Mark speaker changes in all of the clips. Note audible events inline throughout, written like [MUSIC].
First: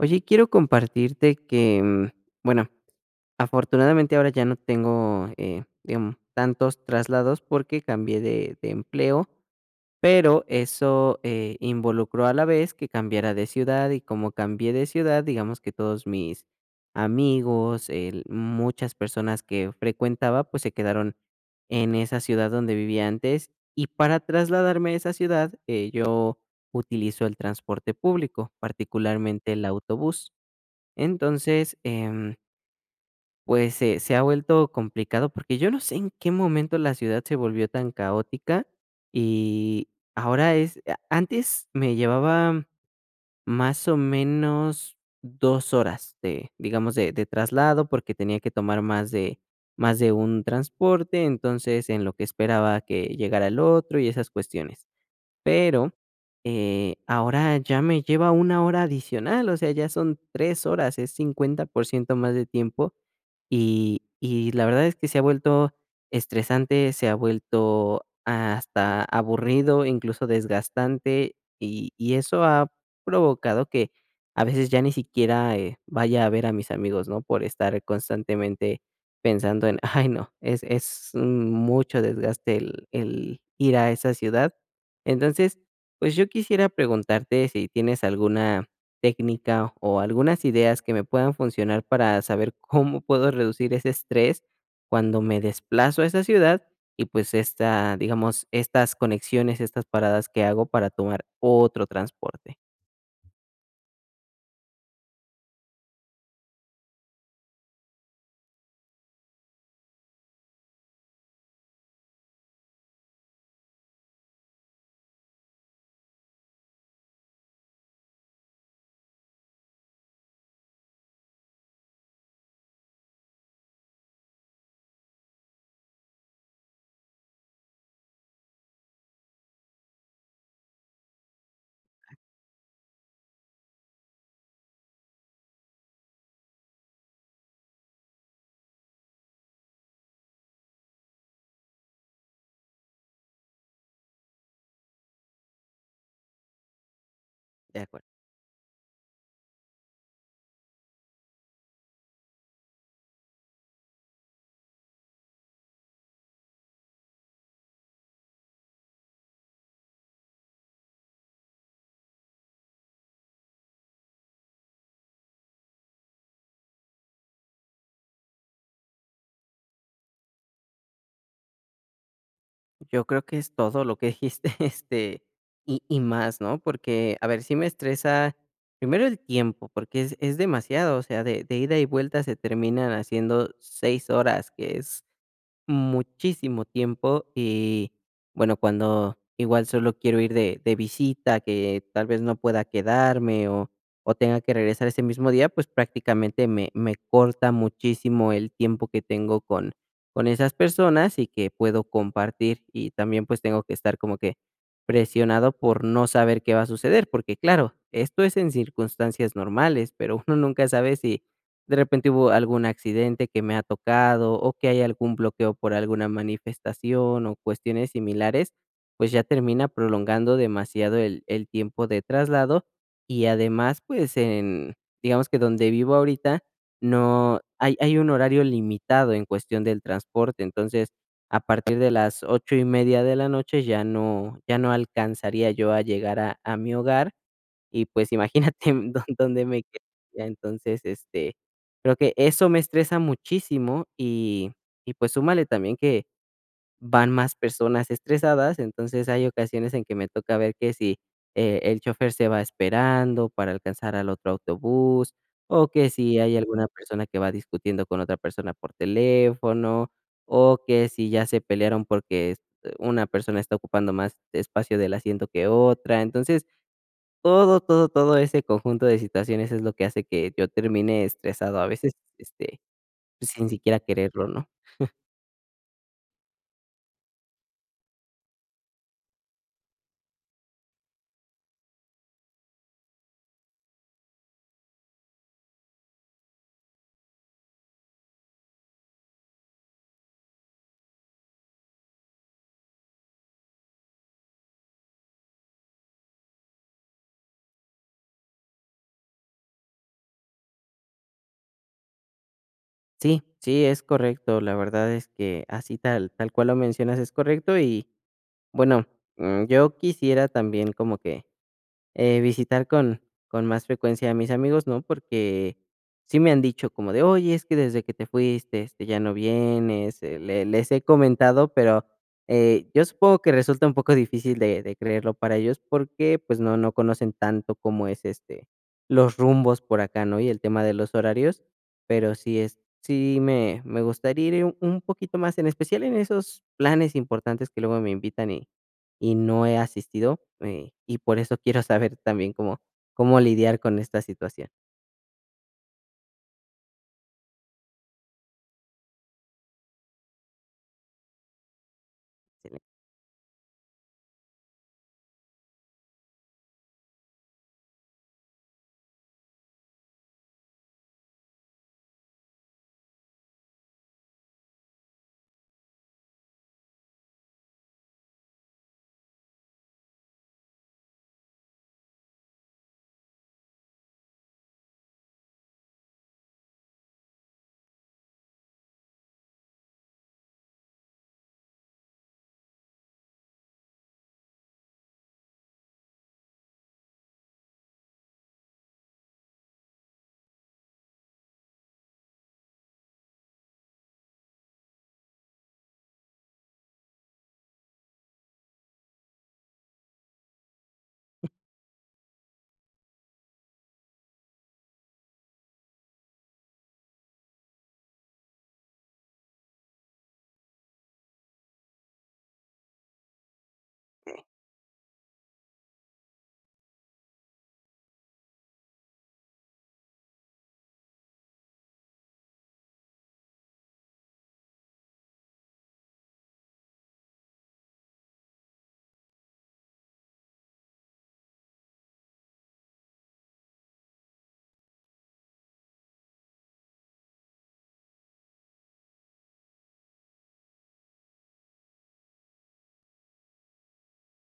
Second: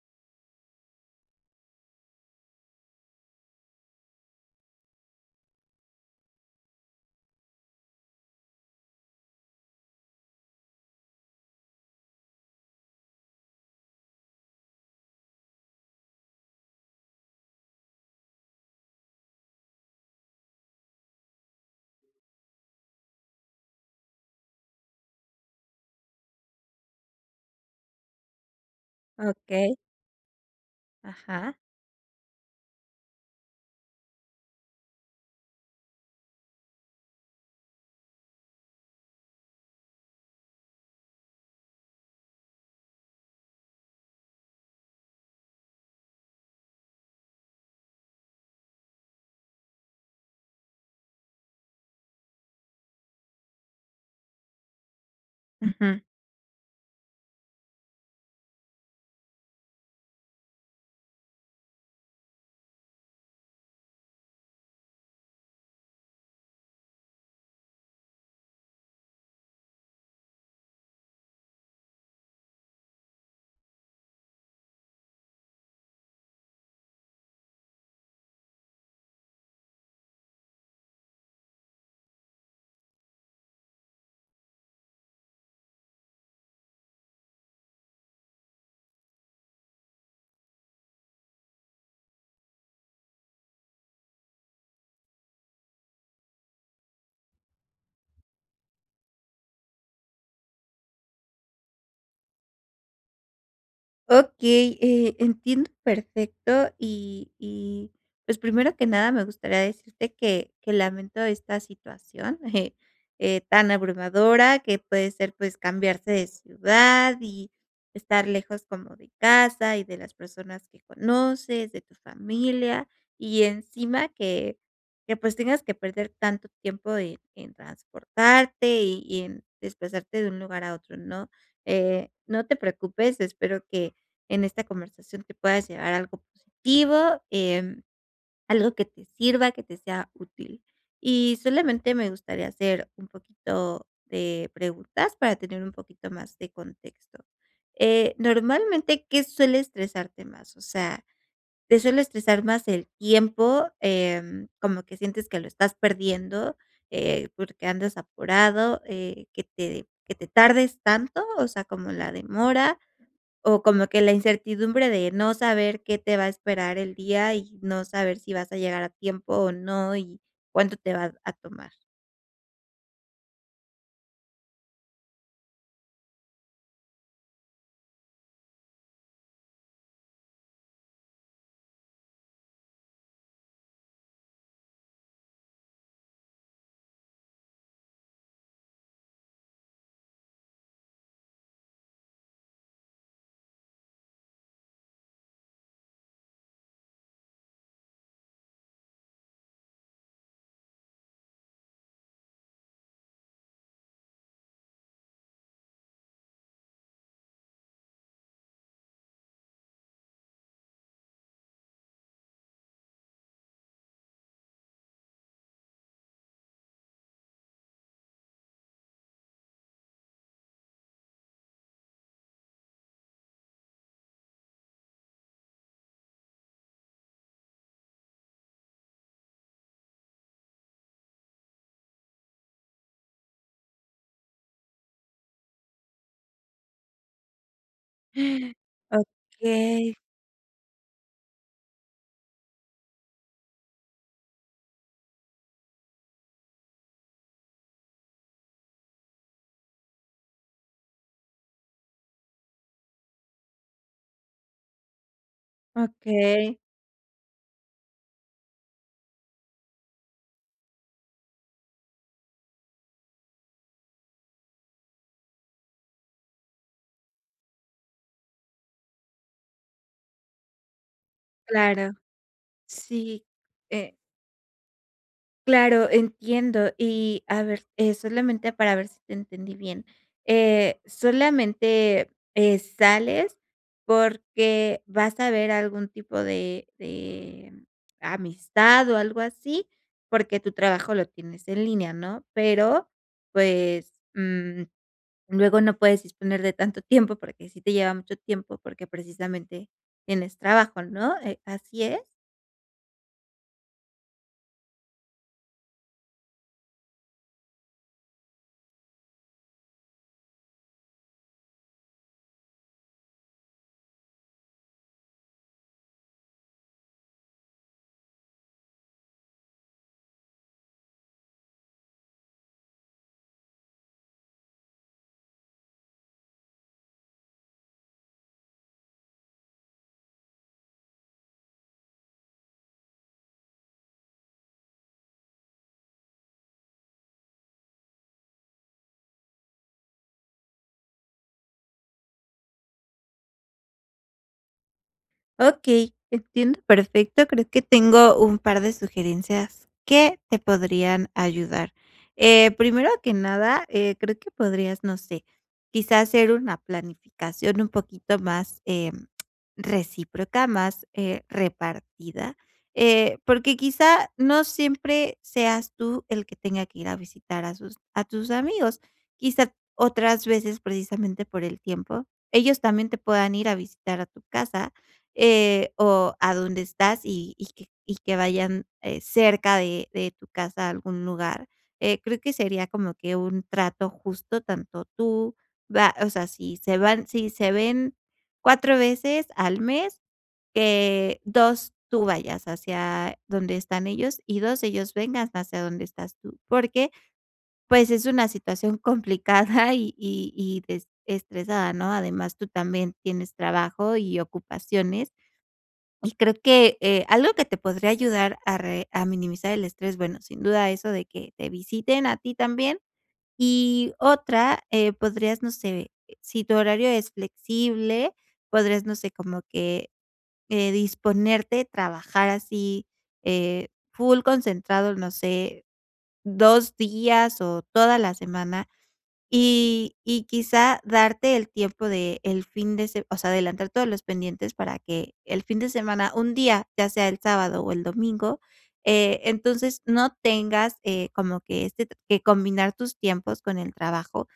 Speaker 1: Oye, quiero compartirte que, bueno, afortunadamente ahora ya no tengo, eh digam tantos traslados porque cambié de de empleo, pero eso, eh, involucró a la vez que cambiara de ciudad y como cambié de ciudad, digamos que todos mis amigos, el muchas personas que frecuentaba, pues se quedaron en esa ciudad donde vivía antes, y para trasladarme a esa ciudad, eh, yo utilizo el transporte público, particularmente el
Speaker 2: Okey.
Speaker 1: autobús.
Speaker 2: ¿Ajá?
Speaker 1: Entonces, em. Pues se se ha vuelto complicado, porque yo no sé en qué momento la ciudad se volvió tan caótica, y ahora es a antes me llevaba más o menos 2 horas de, digamos, de de traslado, porque tenía que tomar más de más de un transporte, entonces en lo que esperaba que llegara el otro y esas cuestiones. Pero,
Speaker 2: Ujú.
Speaker 1: eh, ahora ya me lleva una hora adicional, o sea, ya son 3 horas, es 50% más de tiempo, y y la verdad es que se ha vuelto estresante, se ha vuelto hasta aburrido, incluso desgastante. Y y eso ha provocado que a veces ya ni siquiera, eh, vaya a ver a mis amigos, ¿no? Por estar constantemente pensando en: "Ay no, es es mucho desgaste el el ir a esa ciudad". Entonces, pues, yo quisiera preguntarte si tienes alguna técnica o algunas ideas que me puedan funcionar para saber cómo puedo reducir ese estrés cuando me desplazo a esa ciudad y, pues, esta digamos, estas conexiones, estas paradas que hago para tomar otro transporte.
Speaker 2: Okey, eh, entiendo perfecto, y y, pues, primero que nada me gustaría decirte que que lamento esta situación, eh eh, tan abrumadora, que puede ser pues cambiarse de ciudad y estar lejos como de casa y de las personas que conoces, de tu familia y encima que que, pues, tengas que perder tanto tiempo en en transportarte y y en desplazarte de un lugar a otro, ¿no? Eh, no te preocupes, espero que en esta conversación te puedas llevar algo positivo, em, algo que te sirva, que te sea útil. Y solamente me gustaría hacer un poquito de preguntas para tener un poquito más de contexto.
Speaker 1: De acuerdo.
Speaker 2: Eh, normalmente, ¿qué suele estresarte más? O sea, te suele estresar más el tiempo, em, como que sientes que lo estás perdiendo, eh, porque andas apurado, eh, que te que te tardes tanto, o sea, como la demora, o como que la incertidumbre de no saber qué te va a esperar el día y no saber si vas a llegar a tiempo o no, y cuánto te va a tomar.
Speaker 1: Yo creo que es todo lo que dijiste, [CHUCKLES] este, y y más, ¿no? Porque, a ver, sí me estresa, primero el tiempo, porque, es es demasiado, o sea, de de ida y vuelta se terminan haciendo 6 horas, que es muchísimo tiempo, que bueno, y, cuando, que igual solo quiero ir de de visita, que tal vez no pueda quedarme o o tenga que regresar ese mismo día, pues, prácticamente me me corta muchísimo el tiempo que tengo con con esas personas, y que puedo compartir, y también, pues, tengo que estar como que presionado por no saber qué va a suceder, porque claro, esto es en circunstancias normales, pero, uno nunca sabe si, de repente hubo algún accidente que me ha tocado, o que hay algún bloqueo por alguna manifestación, o cuestiones similares, pues, ya termina prolongando demasiado el el tiempo de traslado y además, pues en, digamos que donde vivo ahorita, no, hay hay un horario limitado en cuestión del transporte. Entonces, a partir de las 8 1/2 de la noche, ya no ya no alcanzaría yo a llegar a a mi hogar. Y, pues,
Speaker 2: [GASPS]
Speaker 1: imagínate don dónde me
Speaker 2: Okey.
Speaker 1: queda. Entonces, este, creo que eso me estresa muchísimo y y pues, súmale también que van más personas estresadas. Entonces, hay ocasiones en que me toca ver que si, e el chofer se va esperando para alcanzar al otro autobús, o que si hay
Speaker 2: Okey.
Speaker 1: alguna persona que va discutiendo con otra persona por teléfono, o que si ya se pelearon, porque es eh, una persona está ocupando más espacio del asiento que otra. Entonces, todo, todo, todo ese conjunto de situaciones es lo que hace que yo termine estresado. A veces,
Speaker 2: Claro,
Speaker 1: este,
Speaker 2: sí,
Speaker 1: pues, sin siquiera
Speaker 2: eh.
Speaker 1: quererlo, ¿no? [CHUCKLES]
Speaker 2: Claro, entiendo y a ver, eh, solamente para ver si te entendí bien. Eh, solamente, eh, sales porque, vas a ver algún tipo de de, amistad o algo así, porque, tu trabajo lo tienes en línea, ¿no? Pero, pues, mm, luego no puedes disponer de tanto tiempo, porque, sí te lleva mucho tiempo, porque, precisamente tienes trabajo, ¿no? Eh, ¿así es?
Speaker 1: Sí, sí, es correcto, la verdad es que así tal tal cual lo mencionas es correcto y, bueno, mm, yo quisiera también como que, eh, visitar con con más frecuencia a mis amigos, ¿no? Porque sí me han dicho como de: "Oye, es que desde que te fuiste, este, ya no vienes", eh, le les he comentado, pero, eh, yo supongo que resulta un poco difícil de de creerlo para ellos, porque, pues, no no conocen tanto cómo es, este, los rumbos por acá, ¿no? Y el tema de los horarios, pero sí es, sí me me gustaría ir un poquito más, en especial en esos planes importantes que luego me invitan y y no he asistido, eh, y por eso quiero saber también cómo cómo lidiar con esta situación.
Speaker 2: Okey, entiendo perfecto, creo que tengo un par de sugerencias que te podrían ayudar. Eh, primero que nada, eh, creo que podrías, no sé, quizá hacer una planificación un poquito más, em, recíproca, más, eh, repartida, eh, porque quizá no siempre seas tú el que tenga que ir a visitar a sus a tus amigos, quizá otras veces precisamente por el tiempo. Ellos también te puedan ir a visitar a tu casa, eh, o a dónde estás y y que y que vayan, eh, cerca de de tu casa a algún lugar. Eh, creo que sería como que un trato justo tanto tú, va o sea, si se van si se ven 4 veces al mes, que 2 tú vayas hacia donde están ellos y 2 ellos vengan hacia donde estás tú, porque, pues, es una situación complicada y y y des estresada, ¿no? Además, tú también tienes trabajo y ocupaciones, y creo que, eh, algo que te podría ayudar a re a minimizar el estrés, bueno, sin duda eso de que te visiten a ti también. Y
Speaker 1: Sí.
Speaker 2: otra, eh, podrías, no sé, si tu horario es flexible, podrías, no sé, como que, eh, disponerte, trabajar así, eh, full concentrado, no sé, 2 días o toda la semana, y y quizá darte el tiempo del fin de se o sea, adelantar todos los pendientes para que el fin de semana, un día, ya sea el sábado o el domingo, eh, entonces no tengas, eh, como que este t que combinar tus tiempos con el trabajo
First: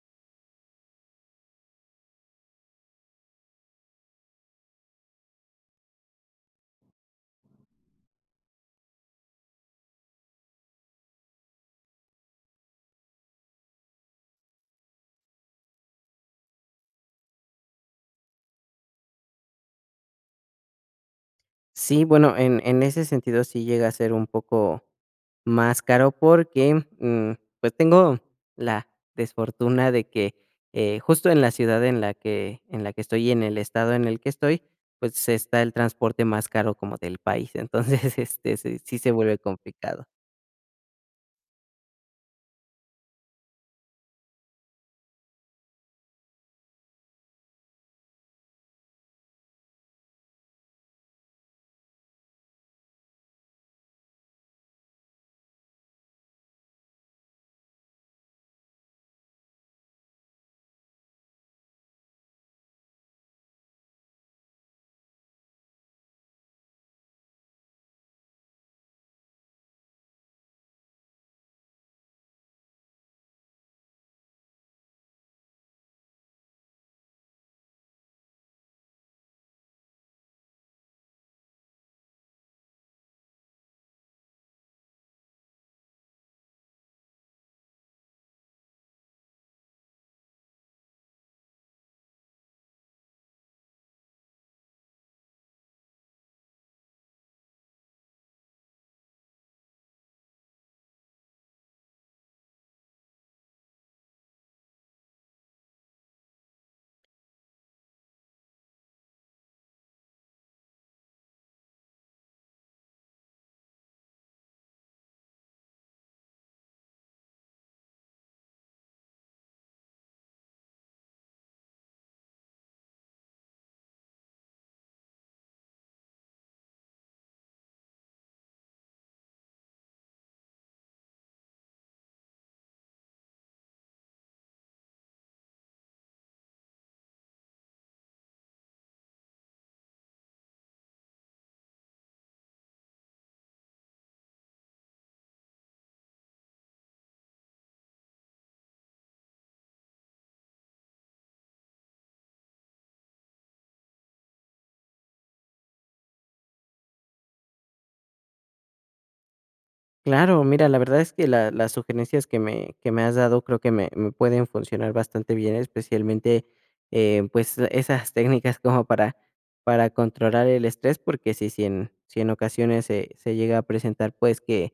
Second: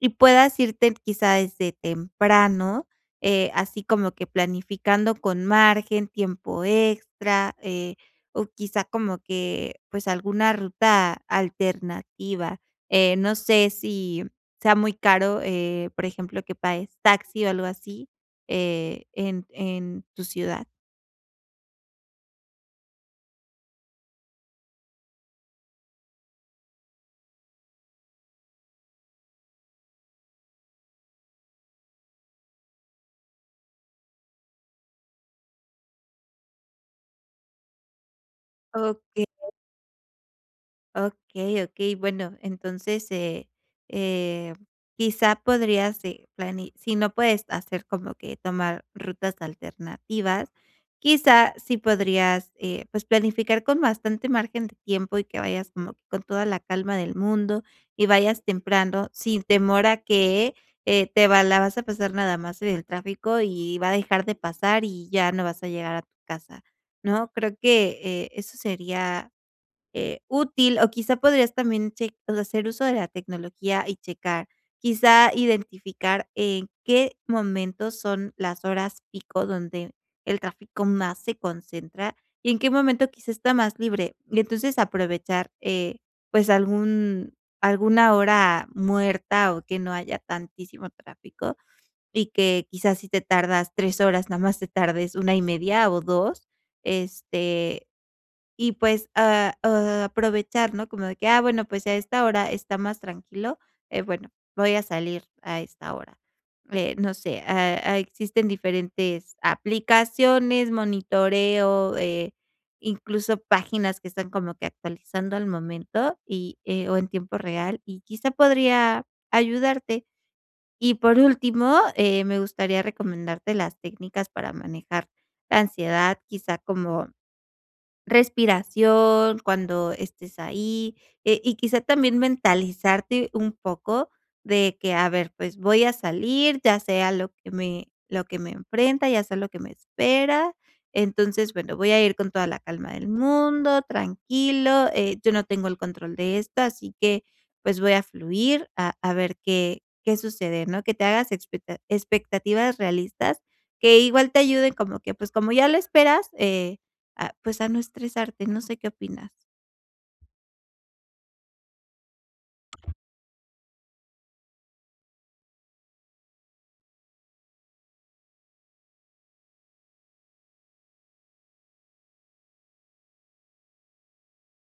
Speaker 2: y puedas irte quizá desde temprano, eh, así como que planificando con margen, tiempo extra, eh, o quizá como que, pues, alguna ruta alternativa. Eh, no sé si sea muy caro, eh, por ejemplo, que pagues taxi o algo así, eh, en en tu ciudad.
Speaker 1: Sí, bueno, en en ese sentido, sí llega a ser un poco más caro, porque, mm, pues, tengo la "desfortuna" de que, eh, justo en la ciudad en la que en la que estoy y en el estado en el que estoy, pues, está el transporte más caro como del país, entonces, [CHUCKLES] este, s sí se
Speaker 2: Okey.
Speaker 1: vuelve complicado.
Speaker 2: Okey, okey, bueno entonces, eh eh, quizá podrías, eh, plani si no puedes hacer como que tomar rutas alternativas, quizá si podrías, eh, pues, planificar con bastante margen de tiempo y que vayas como que con toda la calma del mundo, y vayas temprano sin temor a que, eh, te va la vas a pasar nada más en el tráfico y va a dejar de pasar y ya no vas a llegar a tu casa, ¿no? Creo que, eh, eso sería, eh, útil, o quizá podrías también cheq pues, hacer uso de la tecnología y checar, quizá identificar en qué momento son las horas pico donde el tráfico más se concentra y en qué momento quizá está más libre, y entonces aprovechar, eh, pues algún alguna hora muerta, o que no haya tantísimo tráfico y que quizás si te tardas 3 horas, nada más te tardes 1 1/2 o 2, este, y pues, ah, oh, aprovechar ¿no? Como de que, ah, bueno pues a esta hora está más tranquilo, eh, bueno voy a salir a esta hora. Eh, no sé, eh, existen diferentes aplicaciones, monitoreo, eh, incluso páginas que están como que actualizando al momento, y eh, o en tiempo real, y quizá podría ayudarte. Y por último, eh, me gustaría recomendarte las técnicas para manejar la ansiedad, quizá como respiración cuando estés ahí, eh, y quizá también mentalizarte un poco de que a ver, pues voy a salir, ya sé a lo que me lo que me enfrenta, ya sé a lo que me espera. Entonces, bueno, voy a ir con toda la calma del mundo, tranquilo, eh, yo no tengo el control de esto, así que pues, voy a fluir a a ver qué qué sucede ¿no? Que te hagas expecta expectativas realistas que igual te ayuden como que, pues, como ya lo esperas, eh, a pues, a no estresarte, no sé qué opinas.
Speaker 1: Claro, mira, la verdad es que la las sugerencias que me que me has dado creo que me me pueden funcionar bastante bien, especialmente, eh, pues, esas técnicas como para para controlar el estrés, porque, si si en si en ocasiones se se llega a presentar, pues, que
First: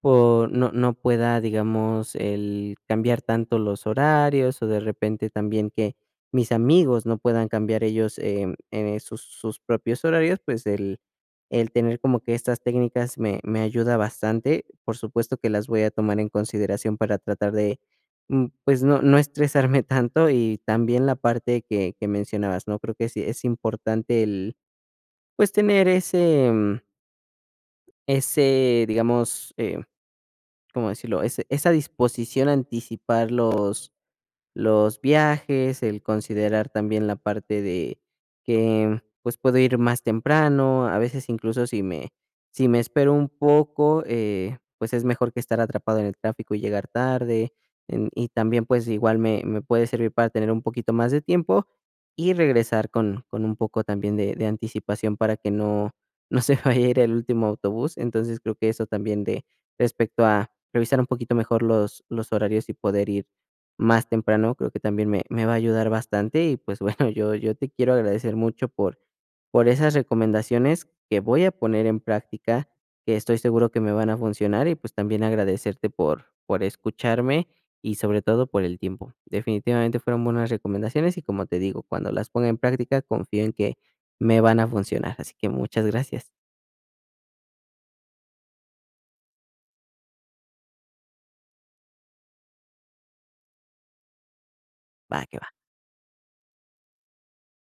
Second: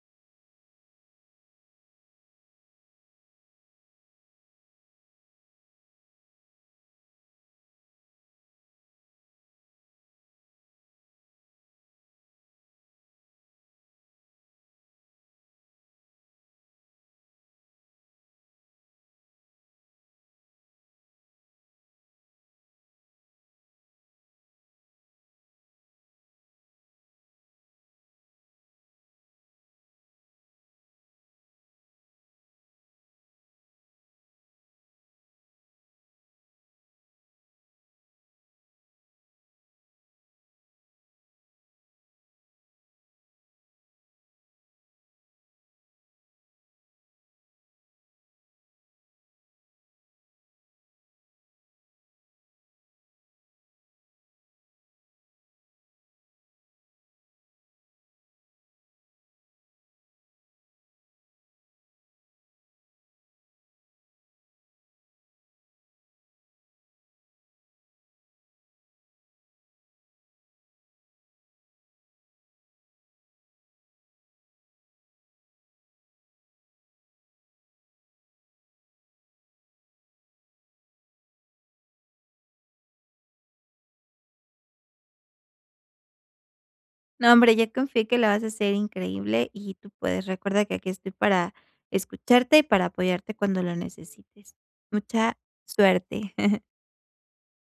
Speaker 1: por no no pueda, digamos, el cambiar tanto los horarios o de repente también que mis amigos no puedan cambiar ellos, em, eh, sus sus propios horarios, pues, el el tener como que estas técnicas me me ayuda bastante. Por supuesto que las voy a tomar en consideración para tratar de, mm pues, no no estresarme tanto, y también la parte que que mencionabas, ¿no? Creo que sí es importante el, pues, tener ese, mm. Ese, digamos, eh, ¿cómo decirlo? Ese esa disposición a anticipar los los viajes, el considerar también la parte de que, pues, puedo ir más temprano, a veces incluso si me si me espero un poco, eh, pues es mejor que estar atrapado en el tráfico y llegar tarde, em y también, pues, igual me me puede servir para tener un poquito más de tiempo y regresar con con un poco, también, de de anticipación para que no no se vaya a ir el último autobús. Entonces, creo que eso también de respecto a revisar un poquito mejor los los horarios y poder ir más temprano, creo que también me me va a ayudar bastante. Y pues bueno, [CHUCKLES] yo yo te quiero agradecer mucho, por por esas recomendaciones que voy a poner en práctica, que estoy seguro que me van a funcionar, y pues también agradecerte por por escucharme, y sobre todo por el tiempo. Definitivamente fueron buenas recomendaciones, y como te digo, cuando las ponga en práctica confío en que me van a funcionar, así que muchas gracias.
Speaker 2: No hombre, yo confío que lo vas a hacer increíble, y tú puedes. Recuerda que aquí estoy para escucharte y para apoyarte cuando lo necesites.
Speaker 1: Va,
Speaker 2: Mucha
Speaker 1: que va.
Speaker 2: suerte. [CHUCKLES]